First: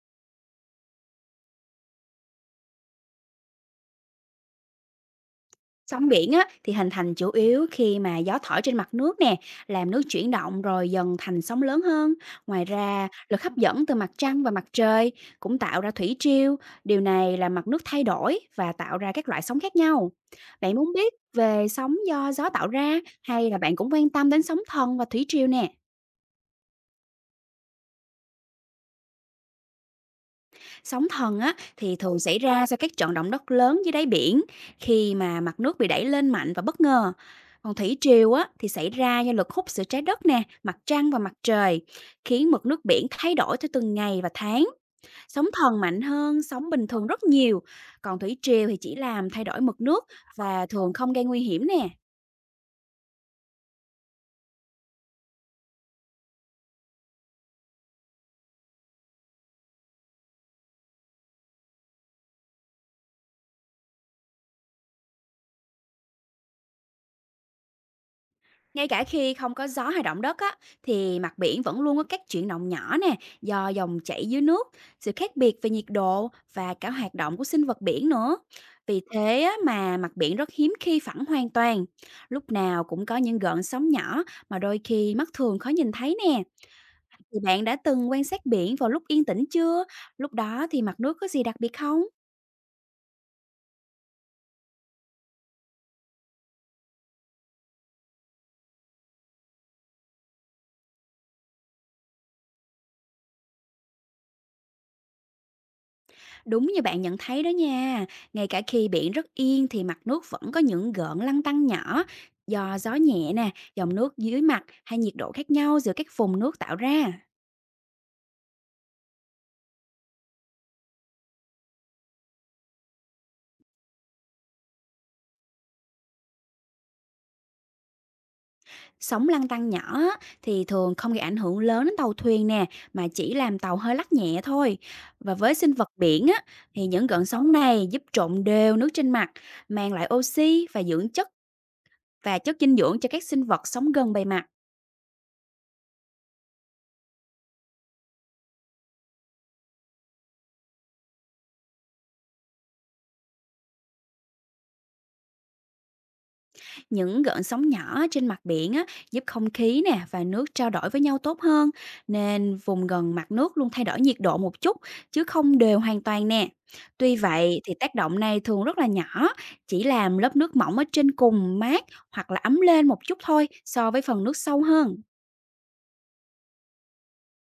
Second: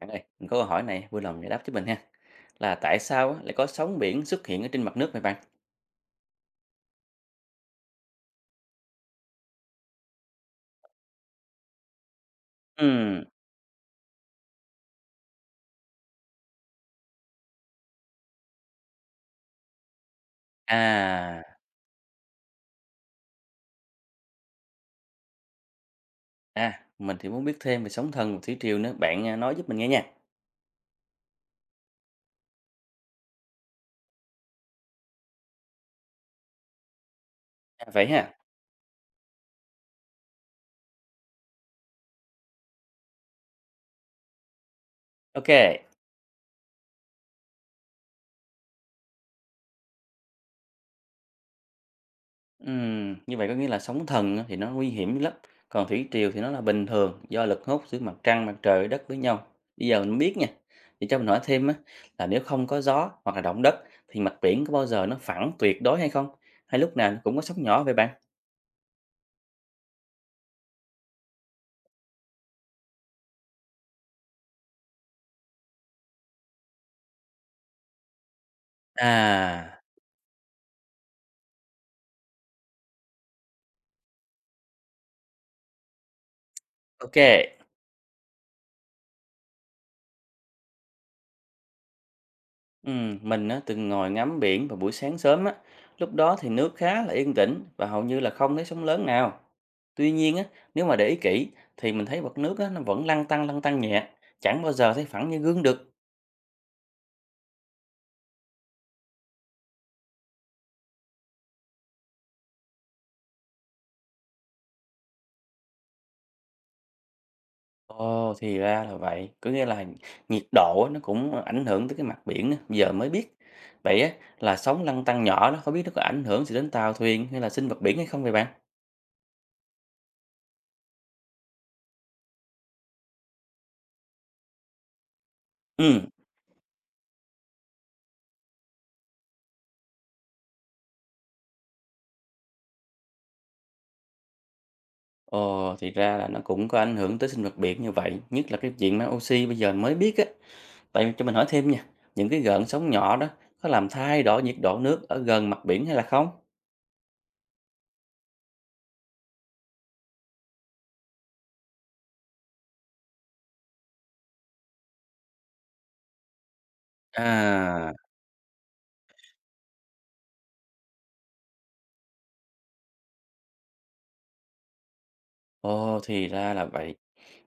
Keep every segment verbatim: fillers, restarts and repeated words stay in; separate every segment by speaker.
Speaker 1: Bạn ơi, mình có câu hỏi này vui lòng giải đáp giúp mình ha. Là tại sao á, lại có sóng biển xuất hiện ở trên mặt nước vậy bạn?
Speaker 2: Sóng biển á, thì hình thành chủ yếu khi mà gió thổi trên mặt nước nè, làm nước chuyển động rồi dần thành sóng lớn hơn. Ngoài ra,
Speaker 1: Ừm,
Speaker 2: lực hấp dẫn từ mặt trăng và mặt trời cũng tạo ra thủy triều. Điều này là mặt nước thay đổi và tạo ra các loại sóng khác nhau. Bạn muốn biết
Speaker 1: à,
Speaker 2: về sóng do gió tạo ra, hay là bạn cũng quan tâm đến sóng thần và thủy triều nè?
Speaker 1: à, mình thì muốn biết thêm về sóng thần và thủy triều nữa. Bạn à, nói giúp mình nghe nha.
Speaker 2: Sóng thần á, thì thường xảy ra sau các trận động đất lớn dưới đáy biển, khi mà mặt nước bị đẩy lên mạnh và bất ngờ. Còn
Speaker 1: À,
Speaker 2: thủy
Speaker 1: vậy
Speaker 2: triều
Speaker 1: ha.
Speaker 2: á, thì xảy ra do lực hút giữa trái đất nè, mặt trăng và mặt trời, khiến mực nước biển thay đổi theo từng ngày và tháng. Sóng
Speaker 1: Ok.
Speaker 2: thần mạnh hơn sóng bình thường rất nhiều, còn thủy triều thì chỉ làm thay đổi mực nước và thường không gây nguy hiểm nè.
Speaker 1: Ừm, như vậy có nghĩa là sóng thần á thì nó nguy hiểm lắm. Còn thủy triều thì nó là bình thường do lực hút giữa mặt trăng, mặt trời, đất với nhau. Bây giờ mình biết nha. Vậy cho mình hỏi thêm á, là nếu không có gió hoặc là động đất thì mặt biển có bao giờ nó phẳng tuyệt đối hay không? Hay lúc nào nó cũng có sóng nhỏ vậy bạn?
Speaker 2: Ngay cả khi không có gió hay động đất á, thì mặt biển vẫn luôn có các chuyển động nhỏ nè, do dòng chảy dưới nước, sự khác biệt về nhiệt độ và cả hoạt động của sinh vật biển nữa. Vì thế á,
Speaker 1: À,
Speaker 2: mà mặt biển rất hiếm khi phẳng hoàn toàn. Lúc nào cũng có những gợn sóng nhỏ mà đôi khi mắt thường khó nhìn thấy nè.
Speaker 1: OK.
Speaker 2: Thì bạn đã từng quan sát biển vào lúc yên tĩnh chưa? Lúc đó thì mặt nước có gì đặc biệt không?
Speaker 1: Ừm, mình á, từng ngồi ngắm biển vào buổi sáng sớm á, lúc đó thì nước khá là yên tĩnh và hầu như là không thấy sóng lớn nào. Tuy nhiên á, nếu mà để ý kỹ thì mình thấy mặt nước á, nó vẫn lăn tăn lăn tăn nhẹ, chẳng bao giờ thấy phẳng như gương được.
Speaker 2: Đúng như bạn nhận thấy đó nha, ngay cả khi biển rất yên thì mặt nước vẫn có những gợn lăn tăn nhỏ do gió nhẹ nè, dòng nước dưới mặt hay nhiệt độ khác nhau giữa các vùng nước tạo ra.
Speaker 1: Ồ, thì ra là vậy, có nghĩa là nhiệt độ á, nó cũng ảnh hưởng tới cái mặt biển á, giờ mới biết. Vậy á, là sóng lăn tăn nhỏ đó, không biết nó có ảnh hưởng gì đến tàu thuyền hay là sinh vật biển hay không vậy bạn?
Speaker 2: Sóng lăn tăn nhỏ á, thì thường không gây ảnh hưởng lớn đến tàu thuyền nè, mà chỉ làm tàu hơi lắc nhẹ thôi. Và với sinh vật
Speaker 1: Ừ.
Speaker 2: biển á, thì những gợn sóng này giúp trộn đều nước trên mặt, mang lại oxy và dưỡng chất và chất dinh dưỡng cho các sinh vật sống gần bề mặt.
Speaker 1: Ồ, thì ra là nó cũng có ảnh hưởng tới sinh vật biển như vậy, nhất là cái chuyện mang oxy bây giờ mới biết á. Vậy cho mình hỏi thêm nha, những cái gợn sóng nhỏ đó có làm thay đổi nhiệt độ nước ở gần mặt biển hay là không?
Speaker 2: Những gợn sóng nhỏ trên mặt biển á, giúp không khí nè và nước trao đổi với nhau tốt hơn, nên vùng gần mặt nước luôn thay đổi nhiệt độ một chút, chứ không đều hoàn toàn nè. Tuy vậy thì
Speaker 1: À,
Speaker 2: tác động này thường rất là nhỏ, chỉ làm lớp nước mỏng ở trên cùng mát hoặc là ấm lên một chút thôi so với phần nước sâu hơn.
Speaker 1: Ồ, thì ra là vậy.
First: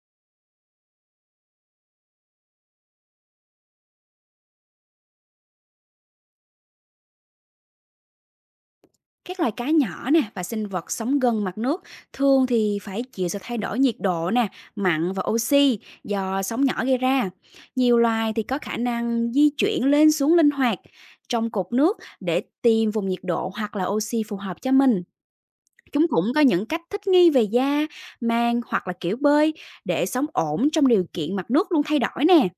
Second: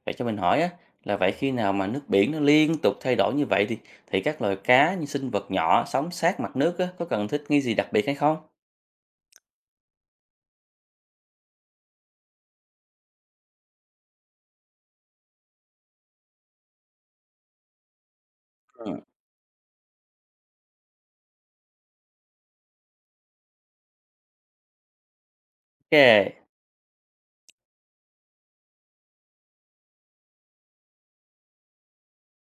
Speaker 1: Vậy cho mình hỏi á, là vậy khi nào mà nước biển nó liên tục thay đổi như vậy thì thì các loài cá như sinh vật nhỏ sống sát mặt nước á, có cần thích nghi gì đặc biệt hay không?
Speaker 2: Các loài cá nhỏ nè và sinh vật sống gần mặt nước thường thì phải chịu sự thay đổi nhiệt độ nè, mặn và oxy do sóng nhỏ gây ra. Nhiều loài thì có khả
Speaker 1: Ừ.
Speaker 2: năng di chuyển lên xuống linh hoạt trong cột nước để tìm vùng nhiệt độ hoặc là oxy phù hợp cho mình.
Speaker 1: Ok,
Speaker 2: Chúng cũng có những cách thích nghi về da, mang hoặc là kiểu bơi để sống ổn trong điều kiện mặt nước luôn thay đổi nè.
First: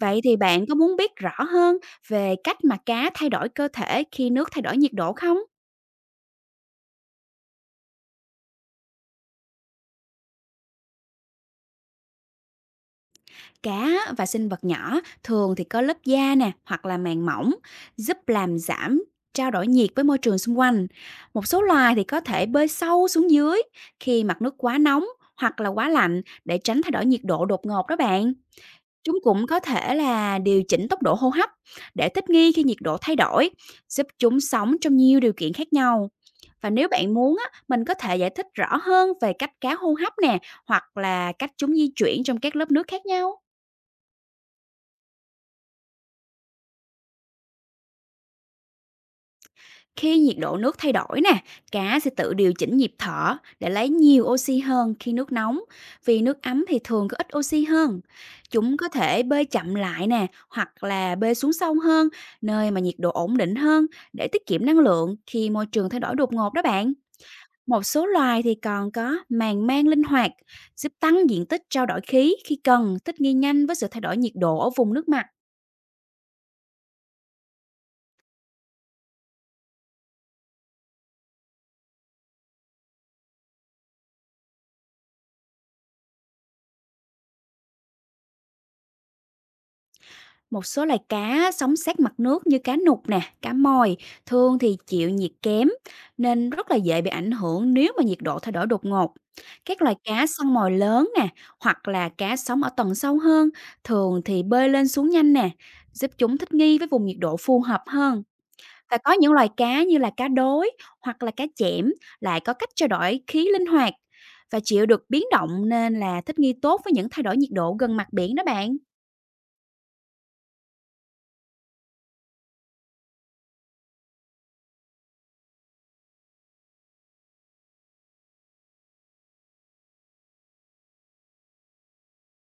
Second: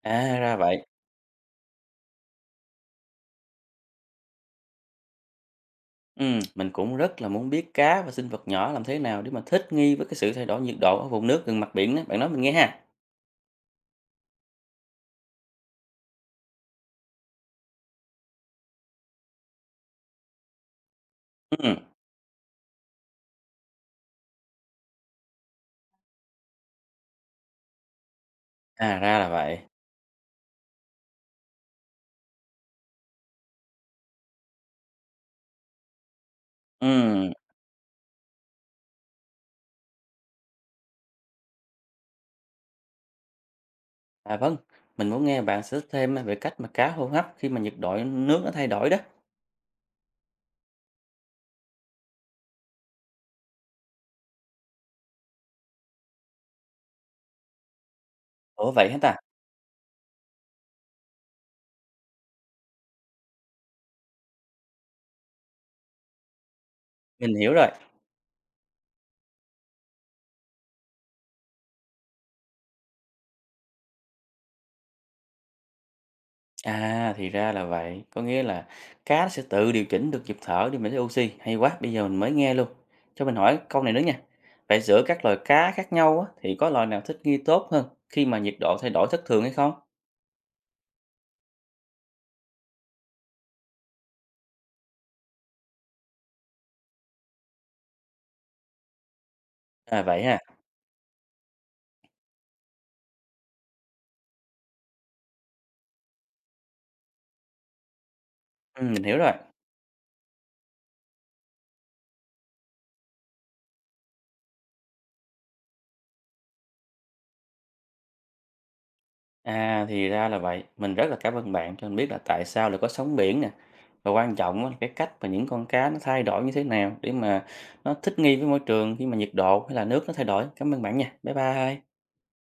Speaker 2: Vậy thì
Speaker 1: à ra
Speaker 2: bạn có
Speaker 1: vậy.
Speaker 2: muốn biết rõ hơn về cách mà cá thay đổi cơ thể khi nước thay đổi nhiệt độ không?
Speaker 1: Ừm, mình cũng rất là muốn biết cá và sinh vật nhỏ làm thế nào để mà thích nghi với cái sự thay đổi nhiệt độ ở vùng nước gần mặt biển đó. Bạn nói mình nghe ha.
Speaker 2: Cá và sinh vật nhỏ thường thì có lớp da nè hoặc là màng mỏng giúp làm giảm trao đổi nhiệt với môi trường xung quanh. Một số
Speaker 1: Ừm,
Speaker 2: loài thì có thể bơi sâu xuống dưới khi mặt nước quá nóng hoặc là quá lạnh, để tránh thay đổi nhiệt độ đột ngột đó bạn.
Speaker 1: à
Speaker 2: Chúng
Speaker 1: ra là
Speaker 2: cũng
Speaker 1: vậy.
Speaker 2: có thể là điều chỉnh tốc độ hô hấp để thích nghi khi nhiệt độ thay đổi, giúp chúng sống trong nhiều điều kiện khác nhau. Và nếu bạn
Speaker 1: Ừm,
Speaker 2: muốn á, mình có thể giải thích rõ hơn về cách cá hô hấp nè, hoặc là cách chúng di chuyển trong các lớp nước khác nhau.
Speaker 1: À vâng, mình muốn nghe bạn sẽ thêm về cách mà cá hô hấp khi mà nhiệt độ nước nó thay đổi đó.
Speaker 2: Khi nhiệt độ nước thay đổi nè, cá sẽ tự điều chỉnh nhịp thở để lấy nhiều oxy hơn khi nước nóng, vì nước ấm thì thường có ít oxy hơn.
Speaker 1: Ủa
Speaker 2: Chúng có
Speaker 1: vậy hả ta?
Speaker 2: thể bơi chậm lại nè, hoặc là bơi xuống sâu hơn, nơi mà nhiệt độ ổn định hơn để tiết kiệm năng lượng khi môi trường thay đổi đột ngột đó bạn.
Speaker 1: Mình hiểu rồi.
Speaker 2: Một số loài thì còn có màng mang linh hoạt, giúp tăng diện tích trao đổi khí khi cần, thích nghi nhanh với sự thay đổi nhiệt độ ở vùng nước mặt.
Speaker 1: À thì ra là vậy, có nghĩa là cá nó sẽ tự điều chỉnh được nhịp thở để mà lấy oxy. Hay quá, bây giờ mình mới nghe luôn. Cho mình hỏi câu này nữa nha. Vậy giữa các loài cá khác nhau á, thì có loài nào thích nghi tốt hơn khi mà nhiệt độ thay đổi thất thường hay không?
Speaker 2: Một số loài cá sống sát mặt nước như cá nục nè, cá mòi thường thì chịu nhiệt kém, nên rất là dễ bị ảnh hưởng nếu mà nhiệt độ thay đổi đột ngột. Các loài
Speaker 1: À, vậy
Speaker 2: cá
Speaker 1: ha.
Speaker 2: săn mồi lớn nè, hoặc là cá sống ở tầng sâu hơn thường thì bơi lên xuống nhanh nè, giúp chúng thích nghi với vùng nhiệt độ phù hợp hơn.
Speaker 1: Ừm,
Speaker 2: Và
Speaker 1: mình
Speaker 2: có
Speaker 1: hiểu rồi.
Speaker 2: những loài cá như là cá đối hoặc là cá chẽm lại có cách trao đổi khí linh hoạt và chịu được biến động, nên là thích nghi tốt với những thay đổi nhiệt độ gần mặt biển đó bạn.
Speaker 1: À, thì ra là vậy. Mình rất là cảm ơn bạn cho mình biết là tại sao lại có sóng biển nè. Và quan trọng á là cái cách mà những con cá nó thay đổi như thế nào để mà nó thích nghi với môi trường khi mà nhiệt độ hay là nước nó thay đổi. Cảm ơn bạn nha. Bye bye.